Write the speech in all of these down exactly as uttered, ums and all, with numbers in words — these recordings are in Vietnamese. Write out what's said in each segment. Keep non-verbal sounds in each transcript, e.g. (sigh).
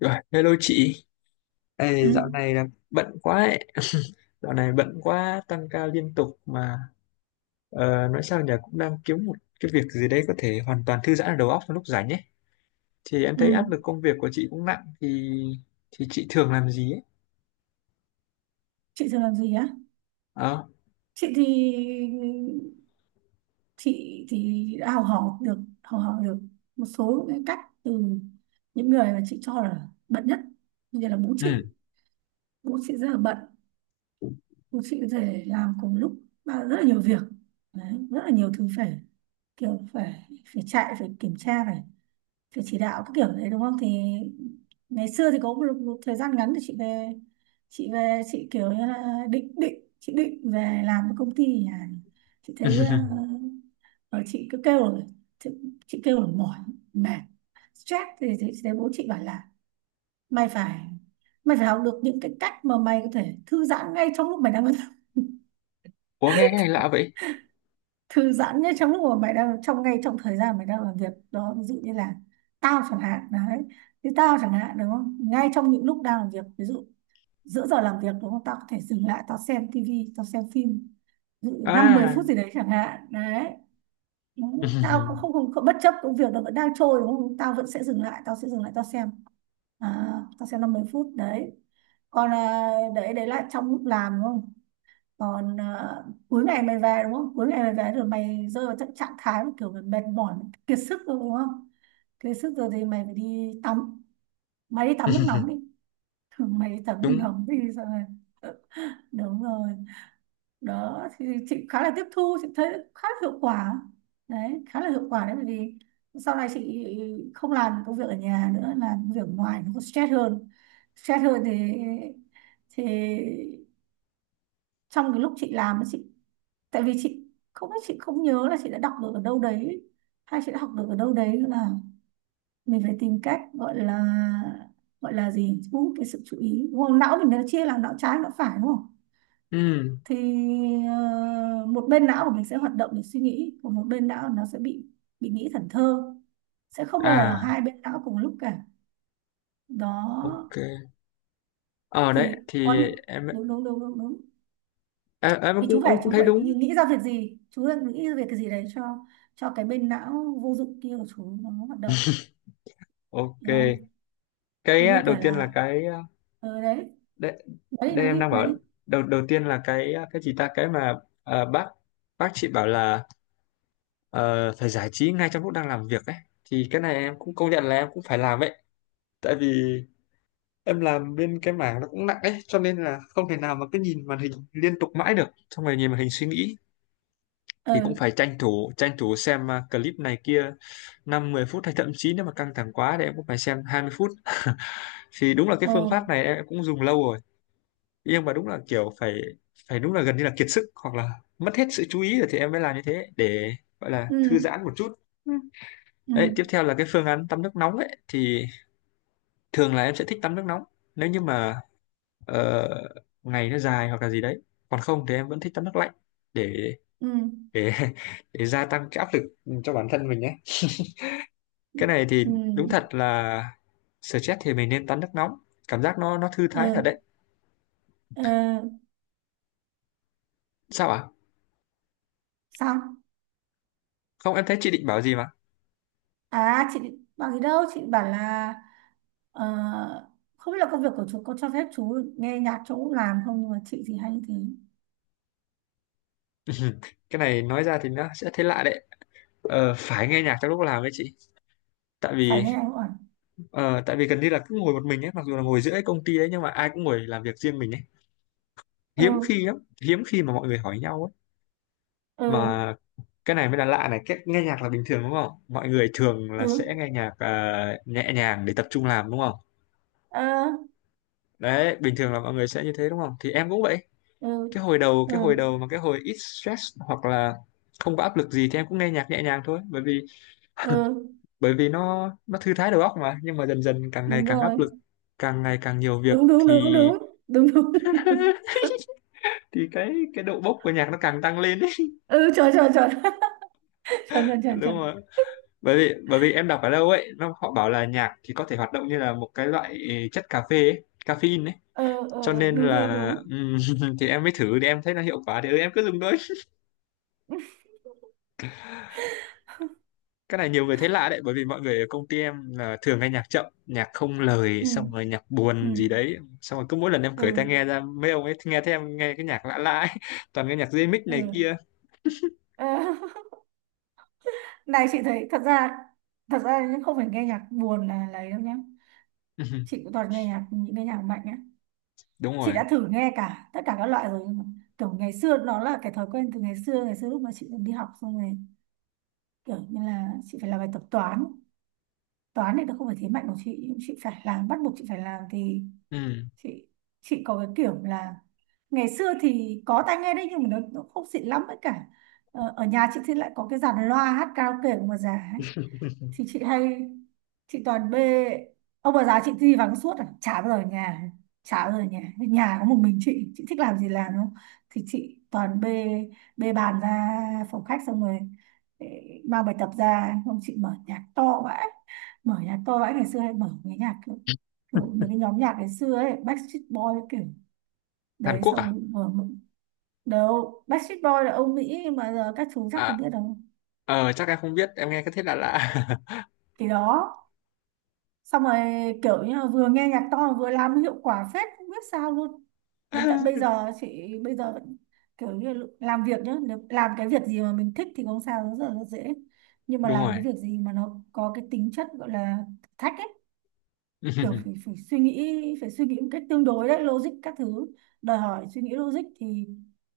Rồi, hello chị. ừ Ê, dạo này là bận quá ấy. Dạo này bận quá, tăng ca liên tục mà ờ, nói sao nhỉ, cũng đang kiếm một cái việc gì đấy có thể hoàn toàn thư giãn ở đầu óc vào lúc rảnh ấy. Thì em ừ thấy áp lực công việc của chị cũng nặng thì thì chị thường làm gì ấy? chị thường làm gì á? Ờ. Chị thì chị thì đã học hỏi được học hỏi được một số cái cách từ những người mà chị cho là bận nhất, như là bố Ừ. chị. Bố chị rất là bận. Bố chị có thể làm cùng lúc ba- rất là nhiều việc. Đấy, rất là nhiều thứ phải, kiểu phải phải chạy, phải kiểm tra, phải phải chỉ đạo các kiểu đấy, đúng không? Thì ngày xưa thì có một, một thời gian ngắn thì chị về. Chị về chị kiểu như là định định chị định về làm cái công ty nhà. Chị thấy ờ, (laughs) ờ, chị cứ kêu là, chị, chị kêu là mỏi, mệt, stress thì, thì chị thấy bố chị bảo là mày phải, mày phải học được những cái cách mà mày có thể thư giãn ngay trong lúc mày đang Ủa nghe cái này lạ vậy? thư giãn nhất, trong lúc mà mày đang trong ngay trong thời gian mày đang làm việc đó. Ví dụ như là tao chẳng hạn đấy, thì tao chẳng hạn đúng không, ngay trong những lúc đang làm việc, ví dụ giữa giờ làm việc đúng không, tao có thể dừng lại tao xem tivi, tao xem phim, ví dụ năm mười À. phút gì đấy chẳng hạn đấy. Đúng. Tao cũng (laughs) không, không, không bất chấp công việc, nó vẫn đang trôi đúng không, tao vẫn sẽ dừng lại, tao sẽ dừng lại tao xem, à, tao xem năm mười phút đấy. Còn à, đấy, đấy là trong lúc làm đúng không, còn à, cuối ngày mày về đúng không, cuối ngày mày về rồi mày rơi vào trạng trạng thái mà kiểu mày mệt mỏi, mày kiệt sức rồi đúng không. Kiệt sức rồi thì mày phải đi tắm, mày đi tắm nước nóng đi (laughs) thường mày đi tắm nước Đúng. nóng đi rồi. ờ, Đúng rồi. Đó thì chị khá là tiếp thu, chị thấy khá là hiệu quả đấy, khá là hiệu quả đấy, bởi vì sau này chị không làm công việc ở nhà nữa, làm công việc ở ngoài nó có stress hơn. Stress hơn thì thì Trong cái lúc chị làm ấy, chị tại vì chị không biết, chị không nhớ là chị đã đọc được ở đâu đấy hay chị đã học được ở đâu đấy nữa, là mình phải tìm cách gọi là, gọi là gì, thu hút cái sự chú ý đúng không? Não mình nó chia làm não trái, não phải đúng không, Ừ. thì ờ, một bên não của mình sẽ hoạt động để suy nghĩ, còn một bên não nó sẽ bị bị nghĩ thần thơ. Sẽ không bao giờ là À, hai bên não cùng lúc cả. Đó ok. Ờ đấy thì có thì những, em đúng đúng đúng đúng đúng, em, em thì chú cũng ông phải, cũng chú thấy phải đúng. nghĩ, nghĩ ra việc gì, chú đang nghĩ ra việc cái gì đấy cho cho cái bên não vô dụng kia của chú nó hoạt động. Ok. Hiểu không? Cái Giống à, như đầu kiểu tiên là là, cái ờ đấy, đây, nói đi đây nói em đi đang nói bảo đi. đầu đầu tiên là cái cái gì ta, cái mà ờ, bác bác chị bảo là ờ, phải giải trí ngay trong lúc đang làm việc ấy, thì cái này em cũng công nhận là em cũng phải làm ấy. Tại vì em làm bên cái mảng nó cũng nặng ấy, cho nên là không thể nào mà cứ nhìn màn hình liên tục mãi được, xong rồi nhìn màn hình suy nghĩ ờ thì cũng phải tranh thủ tranh thủ xem à, clip này kia năm mười phút, hay thậm chí nếu mà căng thẳng quá thì em cũng phải xem hai mươi phút. (laughs) Thì đúng là cái ờ phương pháp này em cũng dùng lâu rồi, nhưng mà đúng là kiểu phải phải đúng là gần như là kiệt sức hoặc là mất hết sự chú ý rồi thì em mới làm như thế để gọi là ừ thư giãn một chút. Ừ. ừ Đấy tiếp theo là cái phương án tắm nước nóng ấy, thì thường là em sẽ thích tắm nước nóng nếu như mà ờ, ngày nó dài hoặc là gì đấy, còn không thì em vẫn thích tắm nước lạnh để ừ để (laughs) để gia tăng cái áp lực cho bản thân mình ấy. Cái này thì ừ đúng thật là stress thì mình nên tắm nước nóng, cảm giác nó nó thư thái thật ờ đấy. ờ Sao ạ? Sao? Không, em thấy chị định bảo gì mà. À chị bảo gì đâu, chị bảo là ờ, không biết là công việc của chú có cho phép chú nghe nhạc chỗ làm không, nhưng mà chị thì hay như thế. (laughs) Cái này nói ra thì nó sẽ thấy lạ đấy. Ờ, phải nghe nhạc trong lúc làm đấy chị. Tại Phải vì nghe anh bảo. ờ, tại vì gần như là cứ ngồi một mình ấy, mặc dù là ngồi giữa cái công ty đấy nhưng mà ai cũng ngồi làm việc riêng mình ấy. Hiếm ừ khi lắm, hiếm khi mà mọi người hỏi nhau ấy. ừ Mà cái này mới là lạ này, cái nghe nhạc là bình thường đúng không, mọi người thường ừ là sẽ nghe nhạc à, nhẹ nhàng để tập trung làm đúng không. ờ Đấy bình thường là mọi người sẽ như thế đúng không, thì em cũng vậy. ừ cái hồi đầu ừ cái hồi đầu mà cái hồi ít stress hoặc là không có áp lực gì thì em cũng nghe nhạc nhẹ nhàng thôi, bởi vì ừ bởi vì nó nó thư thái đầu óc mà. Nhưng mà dần dần càng ngày Đúng càng áp rồi. lực, càng ngày càng nhiều việc Đúng đúng thì đúng đúng đúng đúng. (laughs) (laughs) thì cái cái độ bốc của nhạc nó càng tăng lên ấy. ừ trời trời trời trời trời (laughs) trời trời Đúng rồi. Bởi vì bởi vì em đọc ở đâu ấy, nó họ bảo là nhạc thì có thể hoạt động như là một cái loại chất cà phê ấy, caffeine ấy. (laughs) Ừ ừ cho ừ, nên đúng đúng là đúng. ừm, (laughs) thì em mới thử thì em thấy nó hiệu quả thì ừ, em cứ dùng thôi. Cái này nhiều người thấy lạ đấy, bởi vì mọi người ở công ty em là thường nghe nhạc chậm, nhạc không lời, ừ xong rồi nhạc ừ buồn gì đấy. Xong rồi cứ mỗi lần em cởi tai ừ nghe ra, mấy ông ấy nghe thấy em nghe cái nhạc lạ lạ ấy. (laughs) Toàn nghe nhạc remix này ừ kia. Ờ, (laughs) này chị thấy thật ra, thật ra nhưng không phải nghe nhạc buồn là lấy đâu nhá. (laughs) Chị Ừ, cũng toàn nghe nhạc, những cái nhạc mạnh á. đúng Chị rồi. đã thử nghe cả tất cả các loại rồi, nhưng mà kiểu ngày xưa nó là cái thói quen từ ngày xưa. Ngày xưa lúc mà chị còn đi học, xong rồi kiểu như là chị phải làm bài tập toán. Toán thì nó không phải thế mạnh của chị, nhưng chị phải làm, bắt buộc chị phải làm, thì Ừ. chị chị có cái kiểu là ngày xưa thì có tai nghe đấy, nhưng mà nó, nó không xịn lắm, với cả ờ, ở nhà chị thì lại có cái dàn loa hát karaoke của một già, thì chị hay, chị toàn bê ông bà già chị đi vắng suốt à, chả bao giờ ở nhà. Chả bao giờ ở nhà, nhà có một mình chị chị thích làm gì làm đúng không, thì chị toàn bê, bê bàn ra phòng khách, xong rồi eh, mang bài tập ra, không chị mở nhạc to vãi. Mở nhạc to vãi, ngày xưa hay mở cái nhạc kiểu, kiểu mấy cái nhóm nhạc ngày xưa ấy, Backstreet Boy, kiểu Hàn đấy, Quốc xong à? rồi mở. Đâu, Backstreet Boy là ông Mỹ mà, giờ các chú chắc không À, biết đâu. ờ chắc em không biết, em nghe cái thế lạ lạ. Thì đó, xong rồi kiểu như là vừa nghe nhạc to mà vừa làm, hiệu quả phết không biết sao luôn. Đến tận bây (laughs) giờ chị, bây giờ vẫn kiểu như là làm việc nhá, nếu làm cái việc gì mà mình thích thì không sao, rất là rất dễ, nhưng mà Đúng làm rồi. cái việc gì mà nó có cái tính chất gọi là thử thách ấy, kiểu phải, (laughs) phải suy nghĩ, phải suy nghĩ một cách tương đối đấy, logic các thứ, đòi hỏi suy nghĩ logic, thì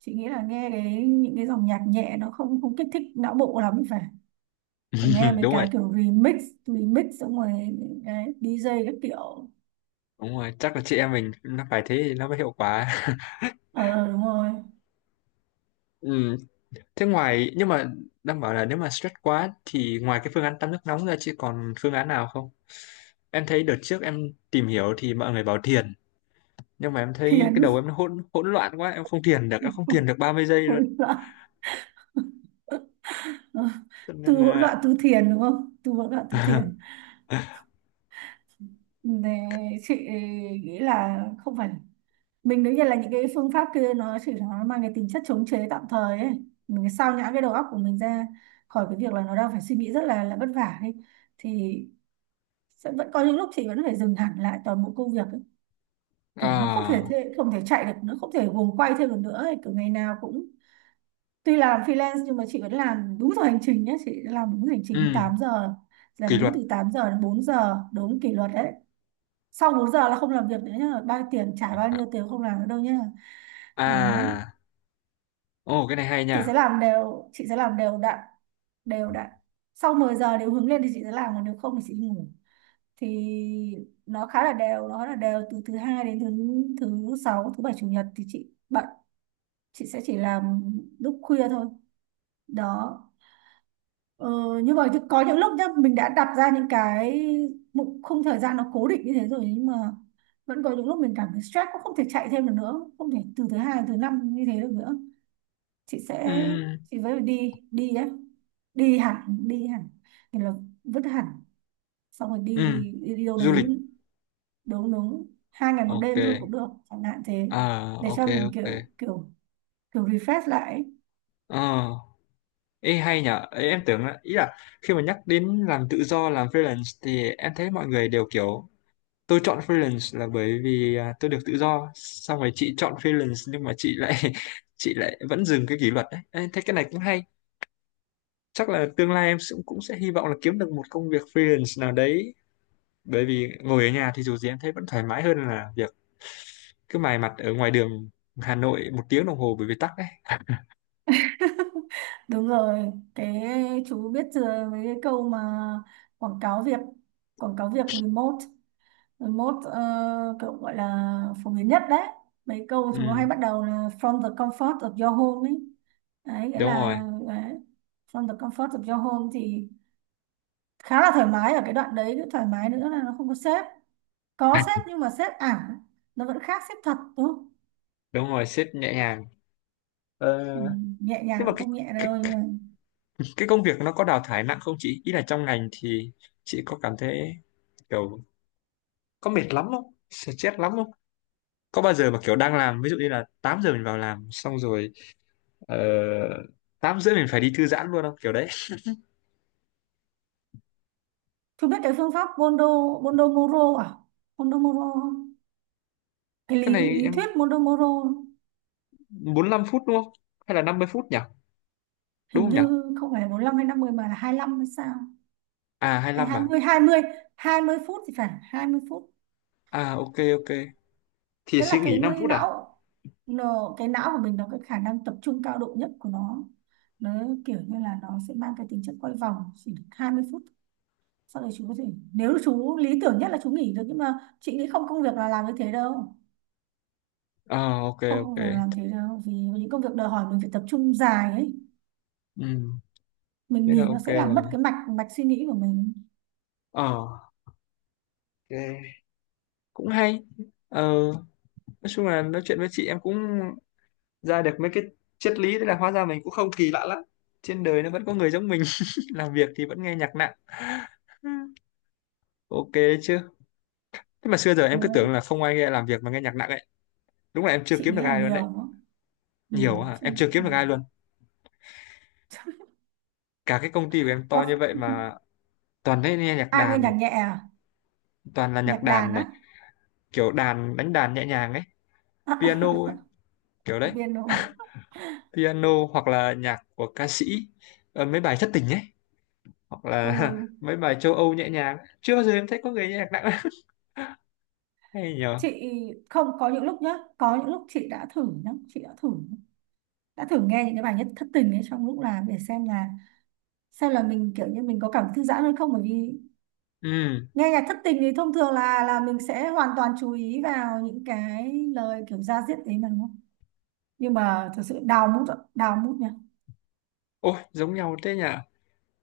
chị nghĩ là nghe cái những cái dòng nhạc nhẹ nó không, không kích thích não bộ lắm. Phải, phải nghe mấy Đúng rồi, cái kiểu remix remix xong rồi cái đi giê các kiểu. đúng rồi, chắc là chị em mình nó phải thế thì nó mới hiệu quả. Ờ đúng rồi. (laughs) Ừ. Thế ngoài, nhưng mà đang bảo là nếu mà stress quá thì ngoài cái phương án tắm nước nóng ra chứ còn phương án nào không? Em thấy đợt trước em tìm hiểu thì mọi người bảo thiền, nhưng mà em thấy Thiền cái đầu em nó hỗn hỗn loạn quá, em không thiền được, em không thiền được ba mươi giây (laughs) luôn. hỗn loạn. Ờ, Cho nên tu hỗn là loạn tu thiền đúng không, tu hỗn loạn tu thiền (laughs) để, chị nghĩ là không phải, mình đương nhiên là những cái phương pháp kia nó chỉ là nó mang cái tính chất chống chế tạm thời ấy, mình cái sao nhãng cái đầu óc của mình ra khỏi cái việc là nó đang phải suy nghĩ rất là là vất vả ấy, thì sẽ vẫn có những lúc chị vẫn phải dừng hẳn lại toàn bộ công việc ấy. Kiểu nó không thể à thế, không thể chạy được nữa, không thể guồng quay thêm được nữa ấy. Kiểu ngày nào cũng, tuy làm freelance nhưng mà chị vẫn làm đúng giờ hành trình nhé. Chị làm đúng giờ hành trình ừ, tám giờ, làm kỷ đúng luật. từ tám giờ đến bốn giờ, đúng kỷ luật đấy. Sau bốn giờ là không làm việc nữa nhá, bao nhiêu tiền trả bao nhiêu tiền không làm nữa đâu nhá. Đấy, À ồ cái này hay chị nha. sẽ làm đều, chị sẽ làm đều đặn, đều đặn. Sau mười giờ nếu hướng lên thì chị sẽ làm, còn nếu không thì chị ngủ, thì nó khá là đều, nó là đều từ thứ hai đến thứ thứ sáu. Thứ bảy chủ nhật thì chị bận, chị sẽ chỉ làm lúc khuya thôi. Đó, Ờ, nhưng mà có những lúc nhá, mình đã đặt ra những cái mục khung thời gian nó cố định như thế rồi, nhưng mà vẫn có những lúc mình cảm thấy stress, cũng không thể chạy thêm được nữa, không thể từ thứ hai đến thứ năm như thế được nữa. Chị Ừ, sẽ, chị với đi đi đấy, đi hẳn, đi hẳn, thì là vứt hẳn, xong rồi đi, ừ, đi, đi đâu du lịch. đấy. Đúng đúng, hai ngày một Ok. đêm thôi cũng được chẳng hạn thế, À để ok cho mình ok. kiểu kiểu, kiểu refresh lại ấy. Ờ. Ê hay nhở, ê, em tưởng là, ý là khi mà nhắc đến làm tự do, làm freelance thì em thấy mọi người đều kiểu tôi chọn freelance là bởi vì à, tôi được tự do. Xong rồi chị chọn freelance nhưng mà chị lại (laughs) chị lại vẫn dừng cái kỷ luật đấy. Ê, thấy cái này cũng hay. Chắc là tương lai em cũng cũng sẽ hy vọng là kiếm được một công việc freelance nào đấy. Bởi vì ngồi ở nhà thì dù gì em thấy vẫn thoải mái hơn là việc cứ mài mặt ở ngoài đường Hà Nội một tiếng đồng hồ bởi vì tắc đấy. (laughs) (laughs) Đúng rồi, cái chú biết chưa, với cái câu mà quảng cáo việc, quảng cáo việc remote remote uh, kiểu gọi là phổ biến nhất đấy. Mấy câu chúng nó Ừ, hay bắt đầu là from the comfort of your home ấy. Đấy, nghĩa đúng rồi. là đấy, from the comfort of your home thì khá là thoải mái ở cái đoạn đấy, cái thoải mái nữa là nó không có sếp. Có sếp nhưng mà sếp ảo, nó vẫn khác sếp thật đúng không? (laughs) Đúng rồi, sếp nhẹ nhàng. Ờ, Ừ, nhẹ nhàng nhưng mà cũng cái, không nhẹ cái đâu cái nhưng mà, cái công việc nó có đào thải nặng không chị, ý là trong ngành thì chị có cảm thấy kiểu có mệt lắm không, stress lắm không, có bao giờ mà kiểu đang làm ví dụ như là tám giờ mình vào làm xong rồi ờ, tám rưỡi mình phải đi thư giãn luôn không, kiểu đấy. chú biết cái phương pháp bondo, bondomoro à? Bondomoro không? Cái Cái lý, này lý em thuyết bondomoro, bốn lăm phút đúng không, hay là năm mươi phút nhỉ, đúng hình không nhỉ. như không phải bốn mươi lăm hay năm mươi mà là hai lăm hay sao? À hai Hay hai lăm hai à. mươi, hai mươi hai mươi phút thì phải, hai mươi phút. À ok ok. Thì Tức là suy cái nghỉ năm phút à. não, nó, cái não của mình nó, cái khả năng tập trung cao độ nhất của nó. Nó kiểu như là nó sẽ mang cái tính chất quay vòng chỉ được hai mươi phút. Sau đấy chú có thể, nếu chú lý tưởng nhất là chú nghỉ được, nhưng mà chị nghĩ không, công việc là làm như thế đâu. Ờ ok Không ok. công việc làm thế đâu, vì những công việc đòi hỏi mình phải tập trung dài ấy, Ừ mình thế là nghỉ nó ok sẽ làm mất rồi. cái mạch, mạch suy nghĩ của mình. Ờ ok. Cũng hay. Ờ nói chung là nói chuyện với chị em cũng ra được mấy cái triết lý, thế là hóa ra mình cũng không kỳ lạ lắm, trên đời nó vẫn có người giống mình. (laughs) Làm việc thì vẫn nghe nhạc nặng. (laughs) Ok đấy chứ. Thế mà xưa giờ Ờ, em cứ tưởng là không ai nghe làm việc mà nghe nhạc nặng ấy, đúng là em chưa chị kiếm nghĩ được là ai luôn nhiều đấy. đó. Nhiều Nhiều quá à, chứ em chưa kiếm được ai không- luôn, (laughs) cả cái công ty của em to có như vậy mà toàn thấy nghe nhạc ai nghe nhạc đàn, nhẹ à? toàn là Nhạc nhạc đàn đàn á? này, kiểu đàn đánh đàn nhẹ nhàng ấy, piano ấy, kiểu (laughs) có đấy. piano à? Piano hoặc là nhạc của ca sĩ, ờ, mấy bài thất tình ấy, hoặc là Ừ (laughs) mấy bài châu Âu nhẹ nhàng, chưa bao giờ em thấy có người nghe nhạc nặng. (laughs) Hay nhờ. chị không, có những lúc nhá, có những lúc chị đã thử nhá, chị đã thử, đã thử nghe những cái bài nhất thất tình ấy trong lúc làm để xem là, xem là mình kiểu như mình có cảm thư giãn hơn không, bởi vì Ừ nghe nhạc thất tình thì thông thường là là mình sẽ hoàn toàn chú ý vào những cái lời kiểu da diết đấy mà đúng không, nhưng mà thực sự đào mút ạ, đào mút nha. ôi giống nhau thế nhỉ.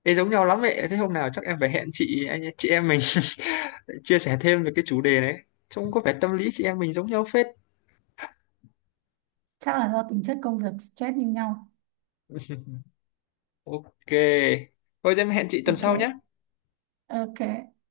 Ê, giống nhau lắm vậy, thế hôm nào chắc em phải hẹn chị, anh chị em mình (laughs) chia sẻ thêm về cái chủ đề đấy, trông có vẻ tâm lý chị em mình giống nhau phết. Chắc là do tính chất công việc stress như nhau. Ok thôi em hẹn chị tuần Ok sau nhé. ok.